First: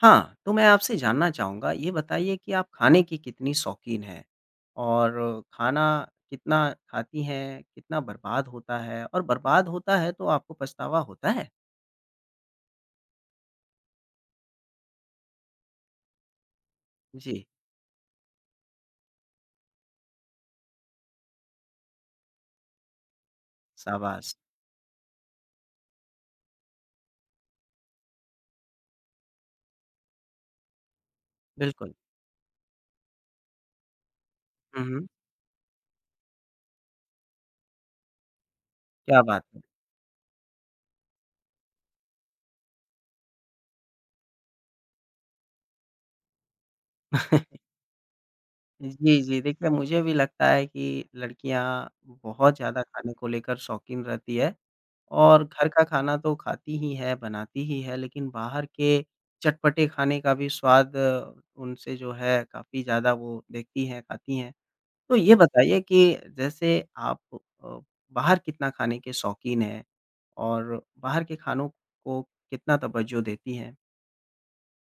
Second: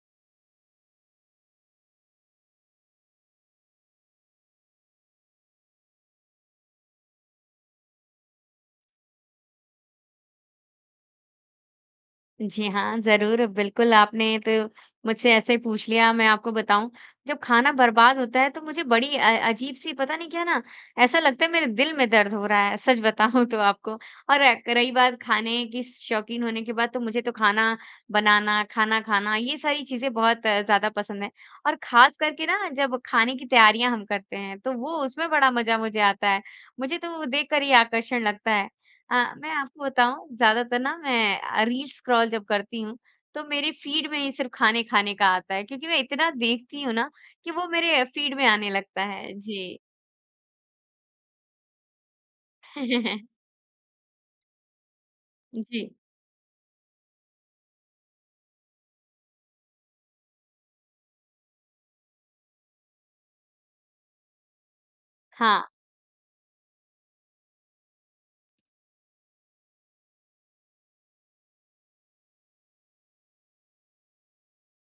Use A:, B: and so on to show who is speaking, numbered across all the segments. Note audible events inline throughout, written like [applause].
A: हाँ। तो मैं आपसे जानना चाहूँगा। ये बताइए कि आप ख़ाने की कितनी शौकीन हैं? और खाना कितना ख़ाती हैं, कितना बर्बाद होता है और बर्बाद होता है तो आपको पछतावा होता है?
B: जी हाँ, ज़रूर। बिल्कुल आपने तो मुझसे ऐसे पूछ लिया, मैं आपको बताऊँ जब
A: जी।
B: ख़ाना बर्बाद होता है तो मुझे बड़ी अ अ, अजीब सी पता नहीं क्या ना ऐसा लगता है मेरे दिल में दर्द हो रहा है, सच बताऊँ तो आपको।
A: शाबाश!
B: और क रही बात खाने की शौकीन होने के बाद तो मुझे तो ख़ाना बनाना, खाना ख़ाना ये सारी चीज़ें बहुत ज़्यादा पसंद हैं और
A: बिल्कुल।
B: ख़ास करके ना जब खाने की तैयारियाँ हम करते हैं तो
A: हुँ,
B: वो
A: हुँ।
B: उसमें बड़ा मज़ा मुझे आता है। मुझे तो वो देखकर ही आकर्षण लगता है।
A: क्या
B: अ,
A: बात
B: मैं
A: है!
B: आपको बताऊँ ज़्यादातर ना मैं अ, रील स्क्रोल जब करती हूँ तो मेरे फ़ीड में ही सिर्फ़ ख़ाने ख़ाने का आता है क्योंकि मैं इतना देखती हूँ ना कि
A: [chuckles]
B: वो मेरे अ, फ़ीड में आने लगता
A: जी,
B: है।
A: जी। देखिए
B: जी।
A: मुझे भी लगता है कि लड़कियाँ बहुत ज़्यादा ख़ाने को
B: [laughs]
A: लेकर शौकीन रहती है। और घर का
B: जी।
A: ख़ाना तो खाती ही है बनाती ही है लेकिन बाहर के चटपटे ख़ाने का भी स्वाद उनसे जो है काफ़ी ज़्यादा वो देखती है खाती हैं। तो ये
B: हाँ।
A: बताइए कि जैसे आप प अ, बाहर कितना ख़ाने के शौकीन हैं? और बाहर के ख़ानों को कितना तवज़्ज़ो देती हैं?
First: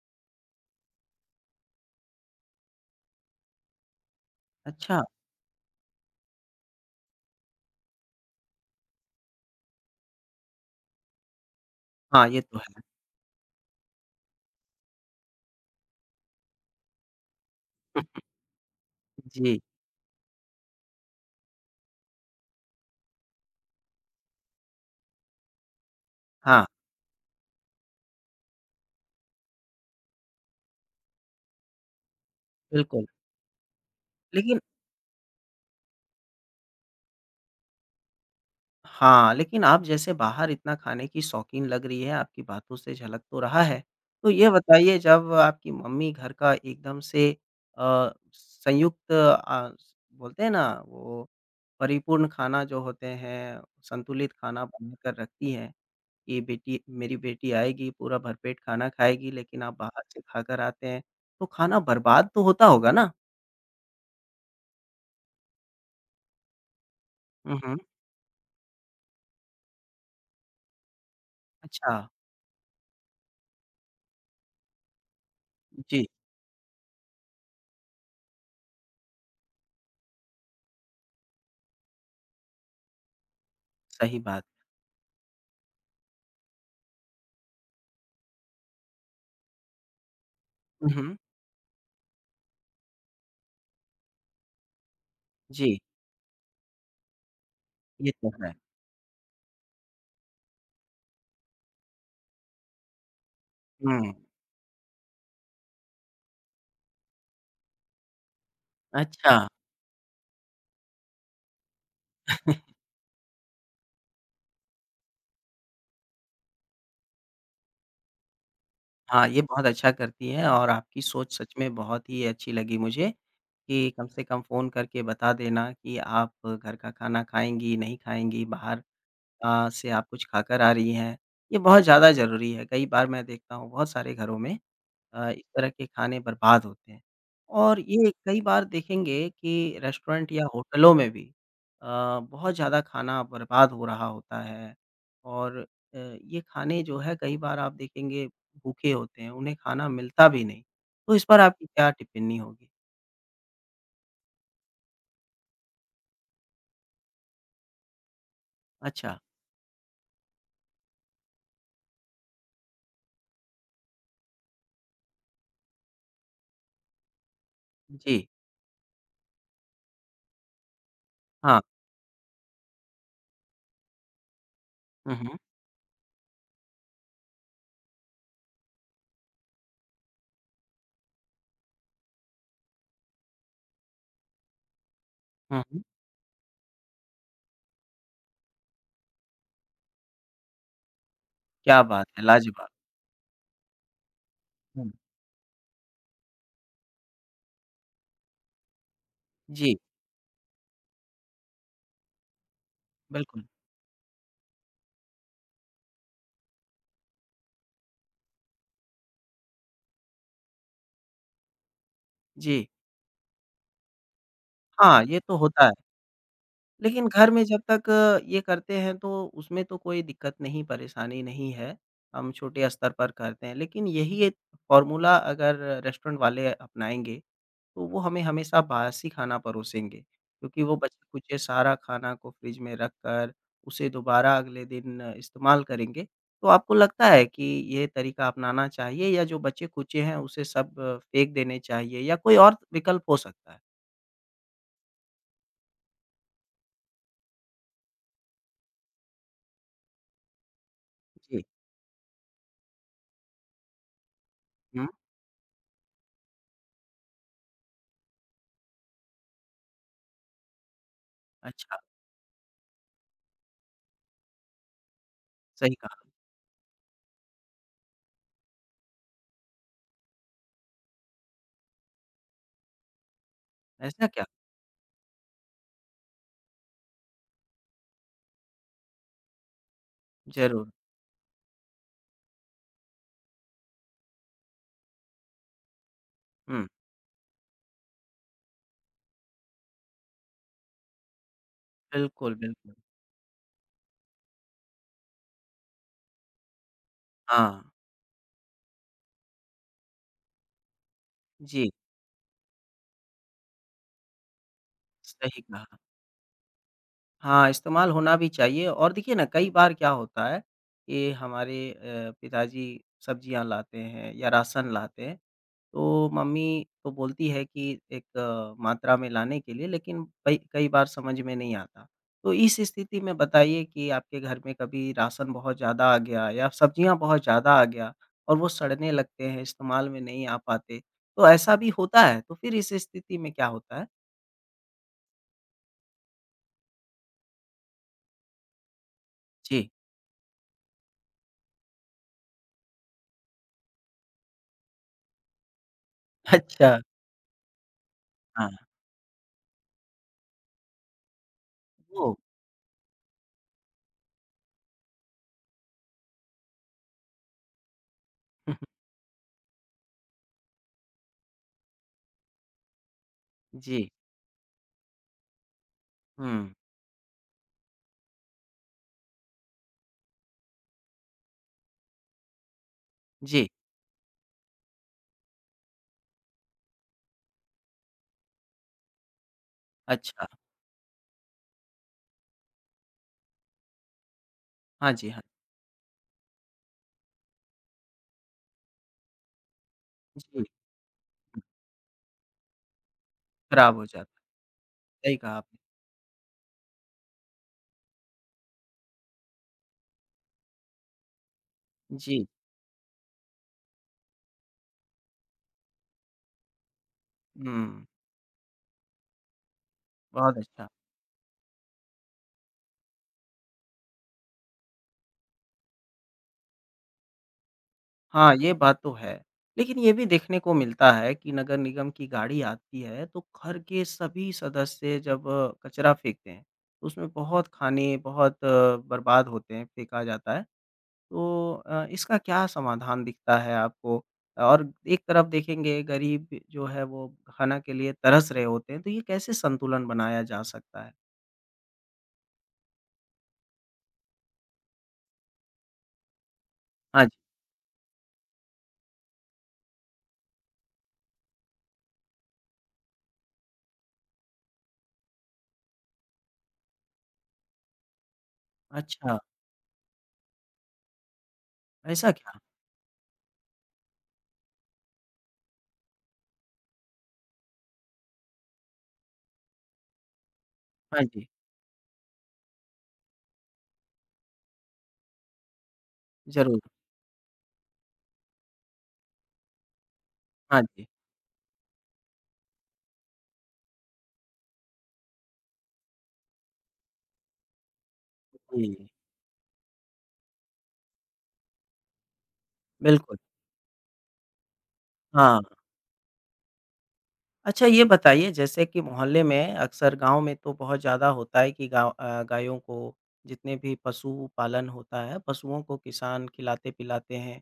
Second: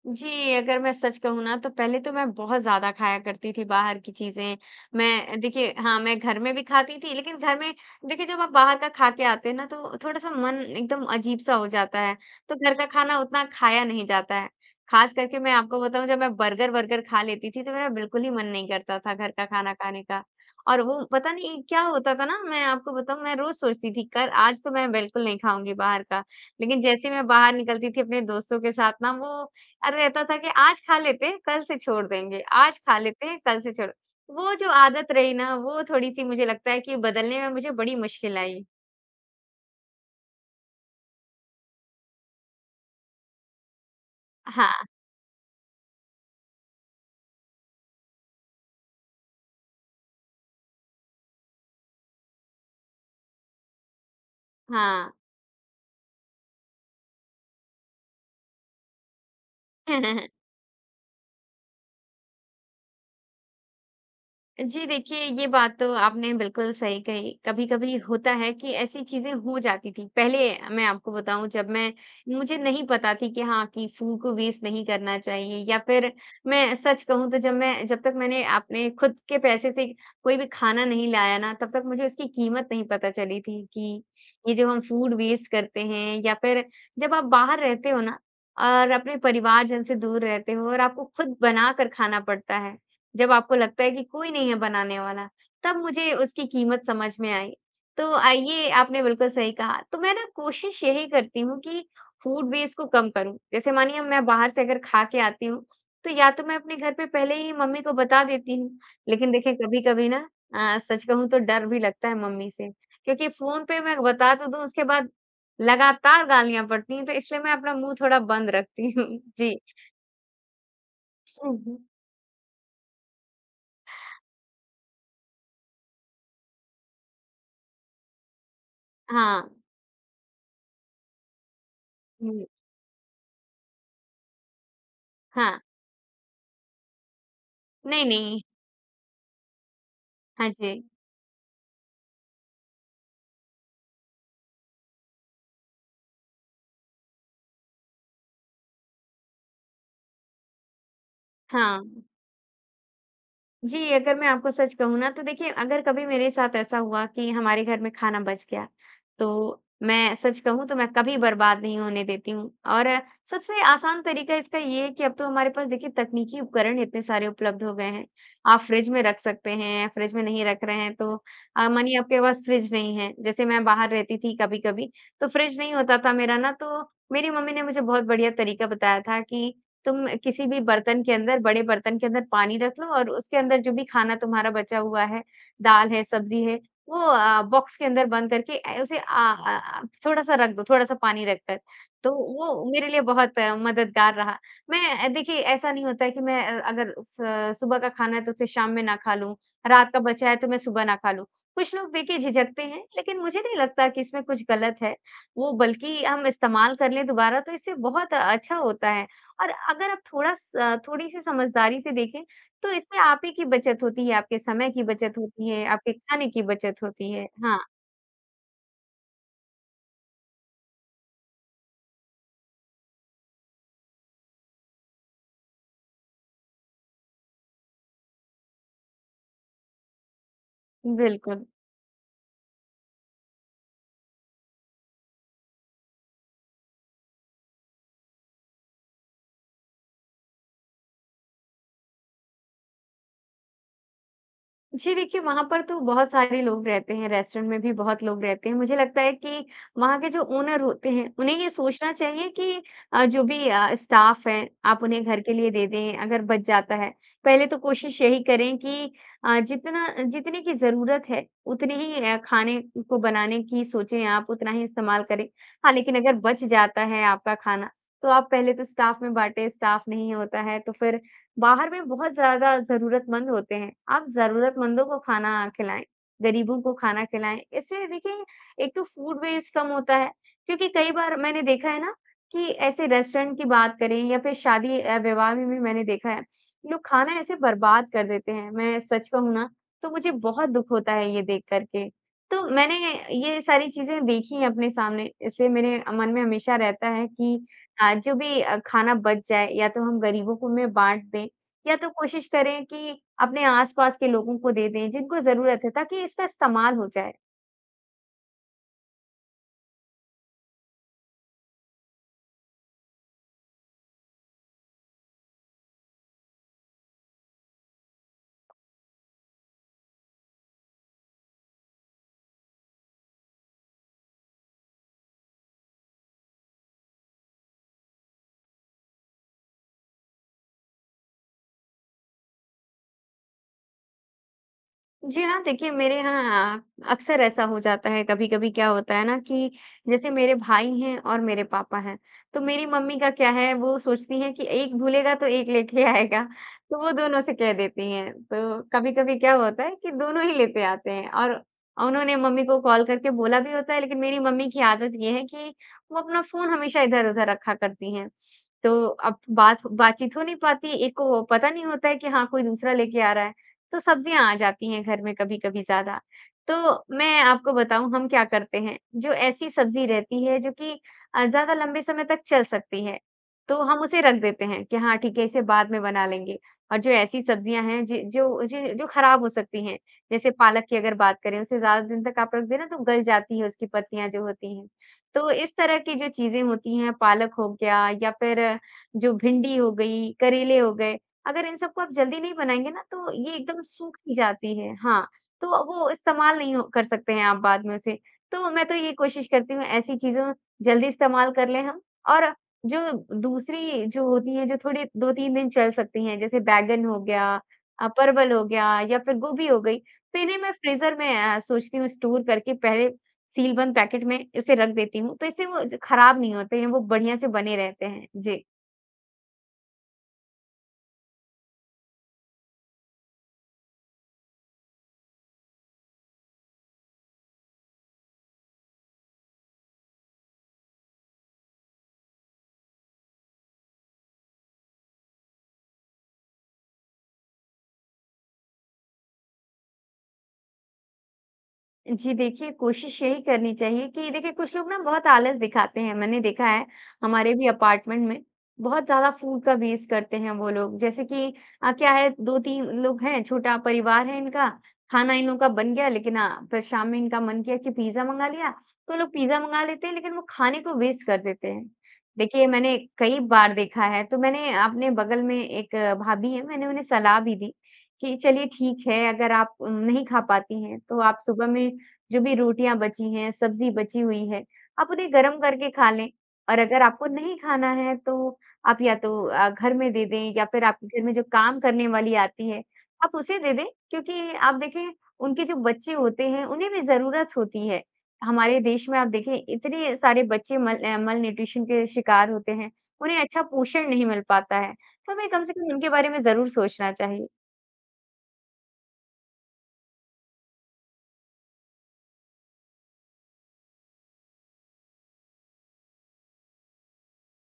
B: जी। अगर मैं सच कहूँ ना तो पहले तो मैं बहुत ज़्यादा ख़ाया करती थी बाहर की चीज़ें।
A: अच्छा!
B: मैं अ, देखिए हाँ, मैं घर में भी खाती थी लेकिन घर में देखिए जब आप बाहर का खाके आते हैं ना तो थोड़ा-सा मन एकदम अजीब-सा हो जाता है।
A: हाँ, ये
B: तो
A: तो
B: घर
A: है।
B: का ख़ाना उतना ख़ाया नहीं जाता है। ख़ास करके मैं आपको बताऊँ जब मैं बर्गर-वर्गर ख़ा लेती थी तो मेरा बिल्कुल ही मन नहीं करता था
A: [chuckles]
B: घर का
A: जी।
B: खाना खाने का और वो पता नहीं क्या होता था ना मैं आपको बताऊँ मैं रोज़ सोचती थी कल आज तो मैं बिल्कुल नहीं ख़ाऊँगी बाहर का।
A: हाँ।
B: लेकिन जैसे ही मैं बाहर निकलती थी अपने दोस्तों के साथ ना वो अ, रहता था कि आज ख़ा लेते हैं कल से छोड़ देंगे आज खा
A: बिल्कुल।
B: लेते हैं कल से छोड़ो। वो
A: लेकिन
B: जो आदत रही ना वो थोड़ी-सी मुझे लगता है कि बदलने में मुझे बड़ी मुश्किल आई।
A: हाँ, लेकिन आप जैसे बाहर इतना ख़ाने की शौकीन लग रही है आपकी बातों से झलक तो रहा है। तो ये
B: हाँ।
A: बताइए जब आपकी मम्मी घर का एकदम से अ, संयुक्त अ, स बोलते हैं ना? वो परिपूर्ण ख़ाना जो होते हैं, संतुलित ख़ाना
B: हाँ।
A: बनाकर रखती है के बेटी मेरी बेटी आएगी पूरा भरपेट ख़ाना ख़ाएगी लेकिन आप बाहर से
B: [laughs]
A: ख़ाकर आते हैं। तो ख़ाना बर्बाद तो होता होगा ना?
B: जी देखिए ये बात तो आपने बिल्कुल सही कही।
A: हुँ, हुँ।
B: कभी-कभी होता है कि ऐसी चीज़ें हो जाती थी। पहले मैं आपको बताऊँ जब मैं
A: अच्छा।
B: मुझे नहीं पता थी कि हाँ कि फूड को वेस्ट नहीं करना चाहिए या
A: जी।
B: फ़िर मैं सच कहूँ तो जब मैं जब तक मैंने आपने ख़ुद के पैसे से कोई भी खाना नहीं लाया ना तब तक मुझे इसकी कीमत नहीं पता चली थी कि
A: सही बात।
B: ये जो हम फूड वेस्ट करते हैं या फ़िर जब आप बाहर रहते हो ना और अपने परिवारजन से दूर रहते हो और
A: हुँ,
B: आपको
A: हुँ।
B: ख़ुद बनाकर खाना पड़ता है। जब आपको लगता है कि कोई नहीं है बनाने वाला, तब
A: जी।
B: मुझे उसकी कीमत समझ में आई। तो
A: ये तो है।
B: आइए आपने बिल्कुल सही कहा। तो मैं ना कोशिश यही करती हूँ कि फूड वेस्ट को कम करूँ। जैसे मानिए अब मैं
A: हुँ।
B: बाहर से अगर खाके आती हूँ तो या तो मैं अपने घर पे पहले ही मम्मी को बता देती हूँ, लेकिन
A: अच्छा।
B: देखिए कभी-कभी ना अ, सच कहूँ तो डर भी लगता है मम्मी से,
A: [chuckles]
B: क्योंकि फ़ोन पे मैं बता तो दूँ उसके बाद लगातार गालियाँ पड़ती हैं तो इसलिए मैं अपना मुँह थोड़ा बंद रखती हूँ।
A: हाँ, ये
B: जी।
A: बहुत अच्छा करती हैं और आपकी सोच सच
B: हुँ,
A: में
B: हुँ।
A: बहुत ही अच्छी लगी मुझे कि कम से कम फ़ोन करके बता देना की आप घर का खाना खाएँगी नहीं खाएँगी बाहर
B: हाँ।
A: अ, से आप कुछ खा कर आ रही हैं। ये बहुत ज़्यादा
B: हुँ।
A: ज़रूरी है कई बार मैं देखता हूँ बहुत सारे घरों में अ, इस
B: हाँ।
A: तरह के खाने बर्बाद होते हैं। और
B: नहीं,
A: ये कई
B: नहीं।
A: बार देखेंगे कि रेस्टोरेंट या
B: हाँ जी।
A: होटलों में भी अ, बहुत ज़्यादा खाना बर्बाद हो रहा होता है और अ, ये खाने जो है कई बार आप देखेंगे भूखे होते हैं उन्हें खाना मिलता भी नहीं तो इस पर आपकी क्या
B: हाँ।
A: टिप्पणी होगी?
B: जी अगर मैं आपको सच कहूँ ना तो देखिए अगर कभी मेरे साथ ऐसा हुआ कि हमारे घर में खाना बच गया,
A: अच्छा।
B: तो मैं सच कहूँ तो मैं कभी बर्बाद नहीं होने देती हूँ और सबसे आसान तरीका इसका ये है कि अब तो हमारे पास देखिए तकनीकी उपकरण इतने सारे उपलब्ध हो गए हैं।
A: जी।
B: आप फ़्रिज में रख सकते हैं या फ़्रिज में नहीं रख रहे हैं तो
A: हाँ।
B: अ, मानिए आपके पास फ़्रिज नहीं है जैसे मैं बाहर रहती थी कभी-कभी
A: हुँ,
B: तो
A: हुँ।
B: फ़्रिज नहीं होता था मेरा ना तो मेरी मम्मी ने मुझे बहुत बढ़िया तरीका बताया था कि तुम किसी भी बर्तन के अंदर बड़े बर्तन के अंदर पानी रख लो और उसके अंदर जो भी खाना तुम्हारा बचा हुआ है,
A: हुँ, हुँ।
B: दाल है, सब्ज़ी है, वो अ अ, बॉक्स के अंदर बंद करके अ, उसे अ अ अ, थोड़ा-सा रख दो, थोड़ा-सा पानी रख कर।
A: क्या बात
B: तो
A: है,
B: वो
A: लाज़वाब!
B: मेरे लिए बहुत मददगार रहा।
A: हुँ।
B: मैं देखिए ऐसा नहीं होता है कि मैं अ अगर स सुबह का खाना है तो उसे शाम में ना खा लूँ,
A: जी।
B: रात का बचा है तो मैं सुबह ना खा लूँ। कुछ लोग देखिए झिझकते हैं लेकिन मुझे
A: बिल्कुल।
B: नहीं लगता कि इसमें कुछ गलत है। वो बल्कि हम इस्तेमाल कर लें दुबारा तो इससे बहुत अच्छा होता है और अगर आप थोड़ा स अ, थोड़ी-सी समझदारी से देखें
A: जी।
B: तो इससे आप ही की बचत होती है, आपके समय की
A: हाँ,
B: बचत
A: ये तो
B: होती है,
A: होता है।
B: आपके खाने की बचत
A: लेकिन
B: होती है।
A: घर में जब
B: हाँ।
A: तक ये करते है तो उसमें तो कोई दिक़्क़त नहीं परेशानी नहीं है। हम छोटे स्तर पर करते हैं लेकिन यही 1 फ़ॉर्मूला अगर रेस्टोरेंट वाले अपनाएँगे तो वो हमें हमेशा बासी खाना परोसेंगे क्योंकि वो बचे-कुचे
B: बिल्कुल।
A: सारा खाना को फ़्रिज में रखकर उसे दोबारा अगले दिन इस्तेमाल करेंगे। तो आपको लगता है कि ये तरीका अपनाना चाहिए या जो बचे-कुचे हैं उसे सब फ़ेंक देने चाहिए या कोई और विकल्प हो सकता है?
B: जी, देखिए वहाँ पर तो बहुत सारे लोग रहते हैं रेस्टोरेंट में भी बहुत लोग रहते हैं, मुझे लगता है कि वहाँ के जो ओनर होते है उन्हें
A: जी।
B: ये सोचना चाहिए कि अ, जो भी अ, स्टाफ़ है, आप
A: हुँ।
B: उन्हें घर के लिए दे दें अगर बच जाता है। पहले तो कोशिश यही करें कि अ, जितना जितने की ज़रूरत है उतनी
A: अच्छा।
B: ही अ, खाने को बनाने की सोचें आप, उतना ही इस्तेमाल करें। हाँ,
A: सही कहा।
B: लेकिन अगर बच जाता है आपका खाना, तो आप पहले तो स्टाफ़ में बाँटे। स्टाफ़ नहीं होता है तो फिर बाहर में बहुत ज़्यादा ज़रूरतमंद होते हैं, आप
A: ऐसा क्या?
B: ज़रूरतमंदों को खाना खिलाएँ, गरीबों को खाना खिलाएँ। इससे देखिए एक तो फूड वेस्ट कम होता है।
A: ज़रूर।
B: क्योंकि कई बार मैंने देखा है ना कि ऐसे रेस्टोरेंट की बात करें या फिर शादी अ, विवाह में भी मैंने देखा है
A: हुँ।
B: लोग खाना ऐसे बर्बाद कर देते हैं, मैं सच कहूँ ना तो मुझे बहुत दुख होता है ये देखकर के,
A: बिल्कुल,
B: तो
A: बिल्कुल।
B: मैंने ये सारी चीज़ें देखी हैं अपने सामने इसलिए मेरे मन में हमेशा रहता है कि
A: हाँ।
B: अ, जो भी अ, खाना बच जाए या तो हम गरीबों को में बाँट दें
A: जी।
B: या तो कोशिश करें कि अपने आस-पास के लोगों को दे दें जिनको
A: सही
B: ज़रूरत है,
A: कहा।
B: ताकि इसका इस्तेमाल हो जाए।
A: हाँ, इस्तेमाल होना भी चाहिए और देखिए ना कई बार क्या होता है कि हमारे अ, पिताजी सब्जियाँ लाते हैं या राशन लाते है, तो मम्मी तो बोलती है कि एक मात्रा में लाने के लिए लेकिन कई कई बार समझ में नहीं आता। तो इस स्थिति में बताइए कि आपके घर में कभी राशन बहुत ज़्यादा आ गया या सब्जियाँ बहुत ज़्यादा आ गया और वो सड़ने लग गए हैं, इस्तेमाल में नहीं आ पाते, तो ऐसा भी होता है, तो फिर इस स्थिति में क्या होता है?
B: जी हाँ। देखिए मेरे यहाँ अक्सर ऐसा हो जाता है, कभी-कभी क्या होता है ना कि
A: जी।
B: जैसे मेरे भाई हैं और मेरे पापा हैं, तो मेरी मम्मी का क्या है वो सोचती हैं कि एक भूलेगा तो एक लेके आएगा
A: अच्छा।
B: तो वो दोनों से कह देती हैं।
A: हाँ।
B: तो कभी-कभी क्या होता है कि दोनों ही लेते आते हैं और
A: ओह!
B: उन्होंने मम्मी को कॉल करके बोला भी होता है, लेकिन मेरी मम्मी की आदत ये है कि वो अपना फ़ोन हमेशा इधर-उधर रखा करती हैं।
A: [chuckles]
B: तो अब बात बातचीत हो नहीं पाती। एक को पता नहीं होता है कि हाँ, कोई दूसरा लेके आ रहा है तो
A: जी।
B: सब्जियाँ आ जाती हैं घर में कभी-कभी ज़्यादा,
A: हुँ।
B: तो मैं आपको बताऊँ हम क्या करते हैं जो ऐसी सब्ज़ी रहती है जो कि अ, ज़्यादा लंबे समय तक चल सकती है
A: जी।
B: तो हम उसे रख देते हैं कि हाँ, ठीक है इसे बाद में बना लेंगे और जो ऐसी सब्जियाँ हैं जि जो ज जो खराब हो सकती हैं,
A: अच्छा।
B: जैसे पालक की अगर बात करें उसे ज़्यादा दिन तक आप रख दे ना तो गल जाती है उसकी पत्तियाँ जो होती हैं,
A: हाँ जी, हाँ।
B: तो इस तरह की जो चीज़ें होती हैं पालक हो गया या फिर जो भिंडी हो गई,
A: जी।
B: करेले हो गए अगर इन सबको आप जल्दी नहीं बनाएँगे ना तो ये एकदम
A: खराब हो जाता।
B: सूख-सी जाती है। हाँ,
A: सही कहा आप
B: तो वो इस्तेमाल नहीं हो कर सकते हैं आप बाद में उसे, तो मैं तो ये कोशिश करती हूँ ऐसी चीज़ों जल्दी इस्तेमाल कर लें हम।
A: जी।
B: और जो दूसरी जो होती है जो थोड़ी 2-3 दिन चल सकती हैं जैसे बैंगन हो गया
A: हुँ।
B: अ, परवल हो गया या फिर गोभी हो गई तो
A: बहुत
B: इन्हें मैं
A: अच्छा।
B: फ्रीज़र में अ, सोचती हूँ स्टोर करके पहले सील बंद पैकेट में उसे रख देती हूँ तो इससे वो ज खराब नहीं होते हैं, वो बढ़िया से बने रहते हैं।
A: हाँ,
B: जी।
A: ये बात तो है, लेकिन ये भी देखने को मिलता है कि नगर निगम की गाड़ी आती है, तो घर के सभी सदस्य जब कचरा फेंकते हैं उसमें बहुत खाने बहुत बर्बाद होते हैं, फेंका जाता है। तो अ, इसका क्या समाधान दिखता है आपको? और एक तरफ देखेंगे गरीब जो है, वो खाना के लिए तरस रहे होते तो ये कैसे संतुलन बनाया जा सकता है?
B: जी देखिए, कोशिश यही करनी चाहिए कि देखिए, कुछ लोग ना बहुत आलस दिखाते हैं। मैंने देखा है
A: हाँ जी।
B: हमारे भी अपार्टमेंट में बहुत ज़्यादा फूड का वेस्ट करते हैं वो लोग। जैसे कि अ, क्या है, 2-3 लोग हैं, छोटा परिवार है इनका, खाना इन लोगों का बन गया लेकिन अ, फ़िर शाम में इनका मन किया कि पिज़्ज़ा मँगा लिया तो लोग
A: अच्छा।
B: पिज़्ज़ा मँगा लेते हैं लेकिन वो खाने को वेस्ट कर देते हैं।
A: ऐसा क्या?
B: देखिए मैंने कई बार देखा है तो मैंने अपने बगल में एक भाभी है मैंने उन्हें सलाह भी दी कि चलिए ठीक है अगर आप नहीं खा पाती हैं तो
A: हाँ
B: आप
A: जी।
B: सुबह में जो भी रोटियाँ बची हैं, सब्ज़ी बची हुई है आप उन्हें गरम करके खा लें
A: ज़रूर।
B: और अगर आपको नहीं खाना है तो आप या तो अ, घर में दे दें या
A: हाँ
B: फ़िर
A: जी।
B: आपके घर में जो काम करने वाली आती है आप उसे दे दें क्योंकि आप देखें उनके जो बच्चे होते हैं उन्हें भी ज़रूरत होती है। हमारे
A: जी।
B: देश में आप देखें इतने सारे बच्चे मल अ, मल्नूट्रिशन के शिकार होते हैं,
A: बिल्कुल।
B: उन्हें अच्छा पोषण नहीं मिल पाता है। तो हमें
A: हाँ।
B: कम से कम उनके बारे में ज़रूर सोचना चाहिए।
A: अच्छा ये बताइए जैसे कि मोहल्ले में अक्सर गाँव में तो बहुत ज़्यादा होता है कि गाँव अ, गायों को जितने भी पशु-पालन होता है पशुओं को किसान खिलाते-पिलाते हैं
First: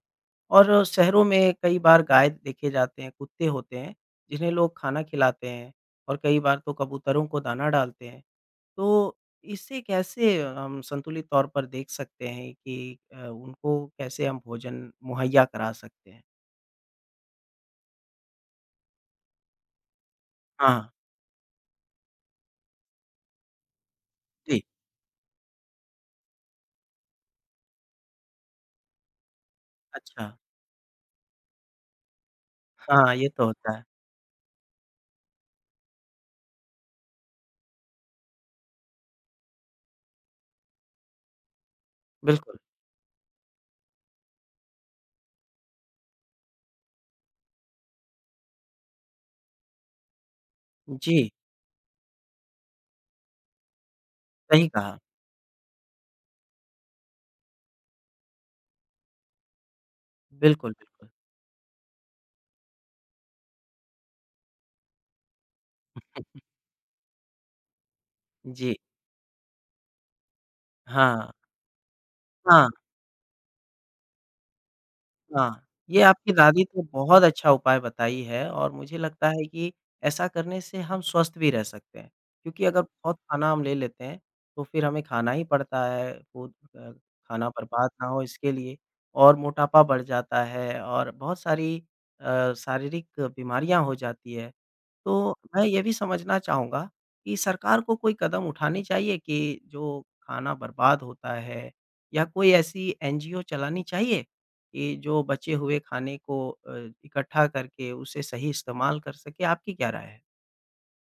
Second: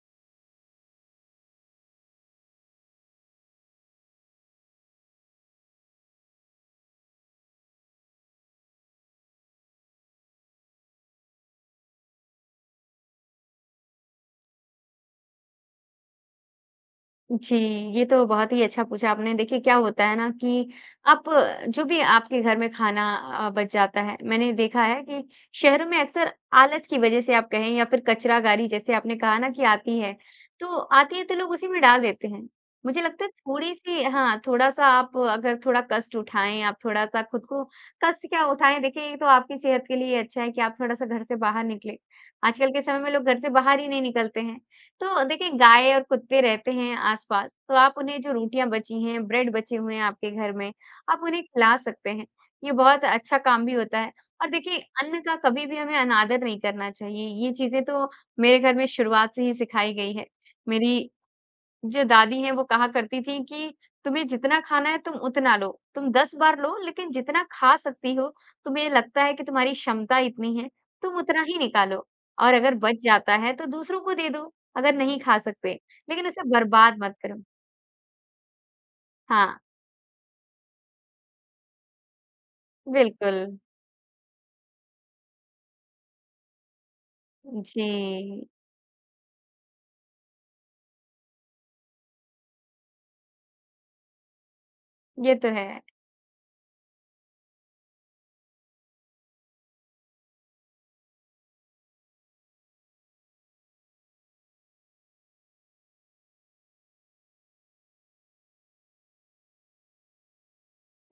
A: और शहरों में कई बार गाय देखे जाते हैं कुत्ते होते हैं जिन्हें लोग खाना खिलाते हैं और कई बार तो कबूतरों को दाना डालते हैं, तो इसे कैसे हम संतुलित तौर पर देख सकते हैं कि अ, उनको कैसे हम भोजन मुहैया करा सकते हैं?
B: जी, ये तो बहुत ही अच्छा पूछा आपने। देखिए, क्या होता है ना कि
A: हाँ।
B: आप जो भी आपके घर में खाना अ, बच जाता है, मैंने
A: जी।
B: देखा है कि शहरों में अक्सर आलस की वज़ह से आप कहें या फिर कचरागाड़ी, जैसे आपने कहा ना कि आती है,
A: अच्छा।
B: तो आती है, तो लोग उसी में डाल देते हैं। मुझे
A: हाँ,
B: लगता
A: ये
B: है,
A: तो होता है।
B: थोड़ी-सी हाँ, थोड़ा-सा आप अगर थोड़ा कष्ट उठाएँ, आप थोड़ा-सा खुद को कष्ट क्या उठाएँ? देखिए, ये तो आपकी सेहत के लिए ही अच्छा है कि आप थोड़ा-सा घर से बाहर निकलें।
A: बिल्कुल।
B: आजकल के समय में लोग घर से बाहर ही नहीं निकलते हैं। तो देखिए, गाय और कुत्ते रहते हैं आसपास, तो आप उन्हें जो रोटियाँ बची हैं, ब्रेड बचे हुए हैं आपके घर में, आप
A: जी।
B: उन्हें खिला सकते हैं। ये बहुत अच्छा काम भी होता है और
A: सही
B: देखिए,
A: कहा।
B: अन्न का कभी भी हमें अनादर नहीं करना चाहिए। ये चीज़ें तो मेरे घर में शुरुआत से ही सिखाई गई हैं।
A: बिल्कुल, बिल्कुल।
B: मेरी जो दादी हैं, वो कहा करती थीं कि, "तुम्हें जितना खाना है, तुम उतना लो। तुम 10
A: [chuckles]
B: बार लो, लेकिन जितना खा सकती हो,
A: जी।
B: तुम्हें लगता है कि तुम्हारी क्षमता इतनी है, तुम
A: हाँ।
B: उतना ही निकालो और
A: हाँ।
B: अगर बच जाता है, तो दूसरों को दे दो, अगर नहीं खा
A: हाँ,
B: सकते,
A: ये
B: लेकिन
A: आपकी
B: इसे
A: दादी तो
B: बर्बाद मत
A: बहुत
B: करो।"
A: अच्छा उपाय बताई है और मुझे लगता है
B: हाँ।
A: कि ऐसा करने से हम स्वस्थ भी रह सकते हैं क्योंकि अगर बहुत खाना
B: बिल्कुल।
A: हम ले लेते हैं, तो फिर हमें खाना ही पड़ता है, वो अ, खाना बर्बाद ना हो
B: जी।
A: इसके लिए और मोटापा बढ़ जाता है और बहुत सारी अ, शारीरिक बीमरियाँ हो जाती हैं। तो
B: ये तो
A: मैं
B: है।
A: ये भी समझना चाहूँगा कि सरकार को कोई कदम उठाने चाहिए कि जो खाना बर्बाद होता है या कोई ऐसी एनजीओ चलानी चाहिए कि जो बचे हुए खाने को अ, इकट्ठा करके उसे सही इस्तेमाल कर सकें? आपकी क्या राय है?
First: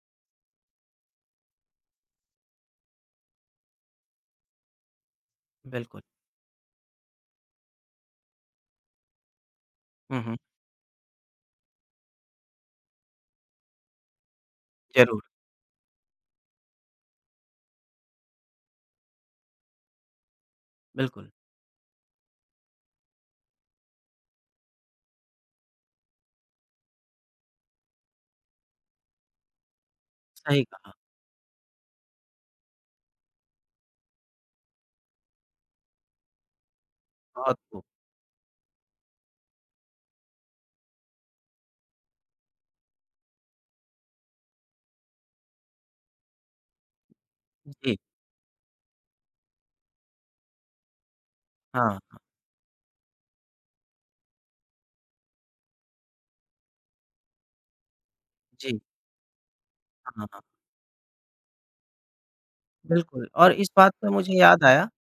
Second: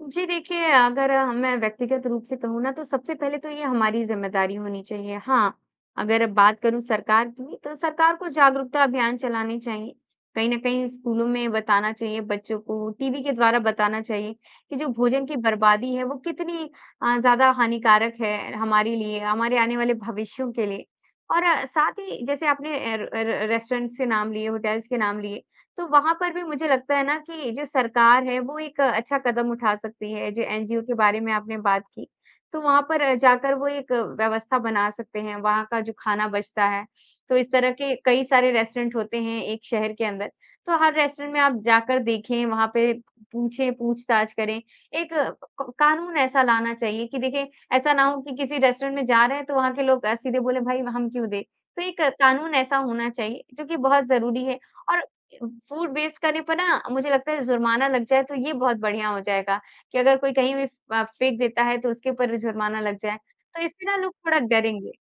B: जी देखिए, अगर मैं व्यक्तिगत रूप से कहूँ ना, तो सबसे पहले तो ये हमारी ज़िम्मेदारी होनी चाहिए। हाँ,
A: बिल्कुल।
B: अगर बात करूँ सरकार की, तो सरकार को जागरूकता अभियान चलाने चाहिए।
A: हुँ, हुँ।
B: कहीं न कहीं स्कूलों में बताना चाहिए, बच्चों को टीवी के द्वारा बताना चाहिए, कि जो
A: ज़रूर।
B: भोजन की बर्बादी है वो कितनी अ, ज़्यादा हानिकारक है हमारे लिए हमारे आने वाले भविष्यों के लिए।
A: बिल्कुल।
B: और साथ ही जैसे आपने अ, र अ, र रेस्टोरेंट्स से नाम लिए होटेल्स के नाम लिए। तो वहाँ पर भी मुझे लगता है ना कि जो सरकार है वो एक अच्छा कदम उठा सकती है। जो
A: सही
B: एनजीओ
A: कहा।
B: के बारे में आपने बात की, तो वहाँ पर जाकर वो एक व्यवस्था बना सकते हैं। वहाँ का जो खाना बचता है, तो इस
A: बहुत
B: तरह
A: खूब।
B: के कई सारे रेस्टोरेंट होते हैं एक शहर के अंदर। तो हर रेस्टोरेंट में आप जाकर देखें, वहाँ पे पूछें पूछ-ताछ करें। एक क कानून ऐसा लाना चाहिए कि देखिए ऐसा
A: जी।
B: ना हो की किसी रेस्टोरेंट में जा रहे हैं तो वहाँ के लोग अ, सीधे बोले भई हम क्यों दें? तो
A: हाँ,
B: एक
A: हाँ।
B: कानून ऐसा होना चाहिए जो कि बहुत ज़रूरी है। और अ, फूड वेस्ट करने पर ना मुझे लगता है ज़ुर्माना लग जाए तो ये
A: जी।
B: बहुत बढ़िया हो जाएगा। कि अगर
A: हाँ,
B: कोई
A: हाँ।
B: कहीं भी फ़ अ, फ़ेंक देता है। तो उसके ऊपर ज़ुर्माना लग जाए।
A: बिल्कुल, और
B: तो
A: इस
B: इससे
A: बात
B: ना
A: पे
B: लोग
A: मुझे
B: थोड़ा
A: याद आया,
B: डरेंगे।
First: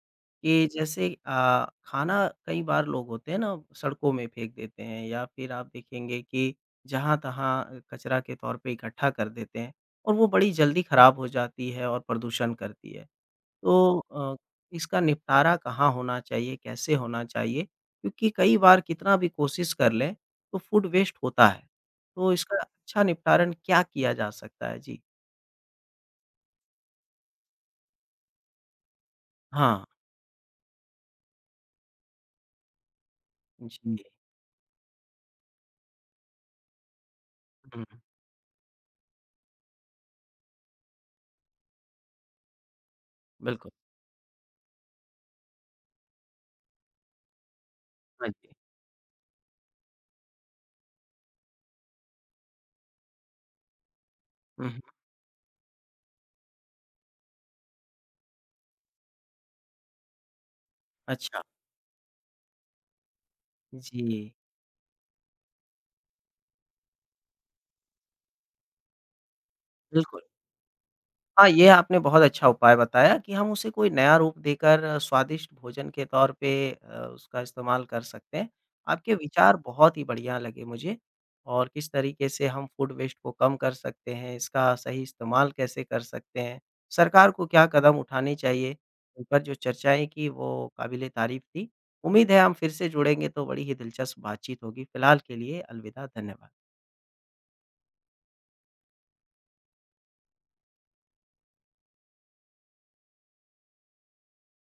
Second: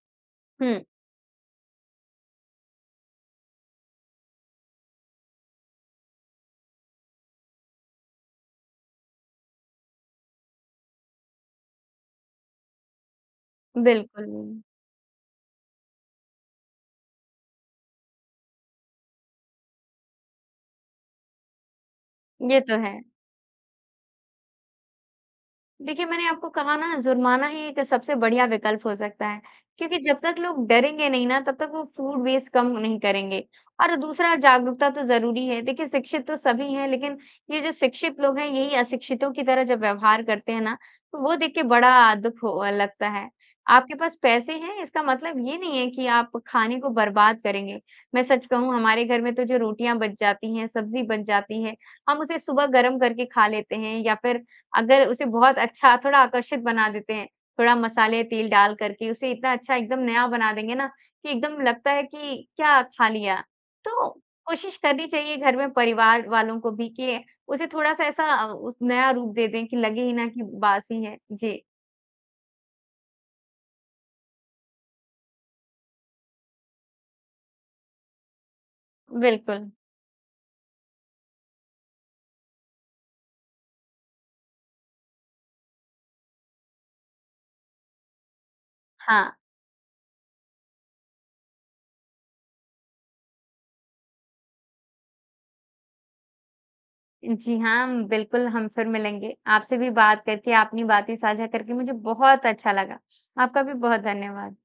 A: कि
B: हुँ।
A: जैसे अ, खाना कई बार लोग होते हैं ना सड़कों में फ़ेंक देते हैं या फिर आप देखेंगे कि, जहाँ-तहाँ कचरा के तौर पे इकट्ठा कर देते हैं। और वो बड़ी जल्दी खराब हो जाती है और प्रदूषण करती है। तो अ,
B: बिल्कुल।
A: इसका निपटारा कहाँ होना चाहिए? कैसे होना चाहिए? क्योंकि कई बार कितना भी कोशिश कर लें तो फूड वेस्ट होता है। तो इसका
B: ये तो है।
A: अच्छा निपटारण क्या किया जा सकता है? जी।
B: देखिए मैंने आपको कहा ना जुर्माना ही एक सबसे बढ़िया विकल्प हो सकता है।
A: हाँ।
B: क्योंकि जब तक लोग डरेंगे नहीं ना तब तक वो फूड वेस्ट कम नहीं करेंगे। और
A: जी।
B: दूसरा जागरूकता तो ज़रूरी है। देखिए शिक्षित तो सभी हैं, लेकिन ये जो
A: हुँ।
B: शिक्षित लोग हैं यही अशिक्षितों की तरह जब व्यवहार करते हैं ना, तो वो देख के बड़ा अ, दुख ह अ, लगता है।
A: बिल्कुल।
B: आपके पास पैसे हैं इसका मतलब ये नहीं है कि आप खाने को बर्बाद करेंगे। मैं
A: हाँ जी।
B: सच कहूँ हमारे घर में तो जो रोटियाँ बच जाती हैं, सब्ज़ी बच जाती है। हम उसे सुबह गरम करके खा लेते हैं या फिर
A: उहुँ।
B: अगर उसे बहुत अच्छा थोड़ा आकर्षित बना देते हैं। थोड़ा मसाले तेल डाल करके उसे इतना अच्छा एकदम नया बना देंगे ना, कि
A: अच्छा।
B: एकदम लगता है कि क्या खा लिया। तो
A: जी।
B: कोशिश करनी चाहिए घर में परिवार वालों को भी, कि उसे थोड़ा-सा ऐसा अ, उस नया रूप दे दें कि लगे ही
A: बिल्कुल।
B: ना कि बासी हैं।
A: हाँ,
B: जी।
A: ये आपने बहुत अच्छा उपाय बताया, कि हम उसे कोई नया रूप देकर स्वादिष्ट भोजन के तौर पे अ, उसका इस्तेमाल कर सकते हैं। आपके विचार
B: बिल्कुल।
A: बहुत ही बढ़िया लगे मुझे। और इस तरीके से हम फूड वेस्ट को कम कर सकते हैं। इसका सही इस्तेमाल कैसे कर सकते हैं। सरकार को क्या कदम उठाने चाहिए,
B: हाँ।
A: ऊपर जो चर्चाएँ की वो काबीले तारीफ थी। उम्मीद है हम फिर से जुड़ेंगे तो बड़ी ही दिलचस्प बात-चीत होगी। फ़िलहाल के लिए अलविदा। धन्यवाद।
B: जी हाँ, बिल्कुल हम फिर मिलेंगे। आपसे भी बात करके, अपनी बात साझा करके मुझे बहुत अच्छा लगा। आपका भी बहुत धन्यवाद।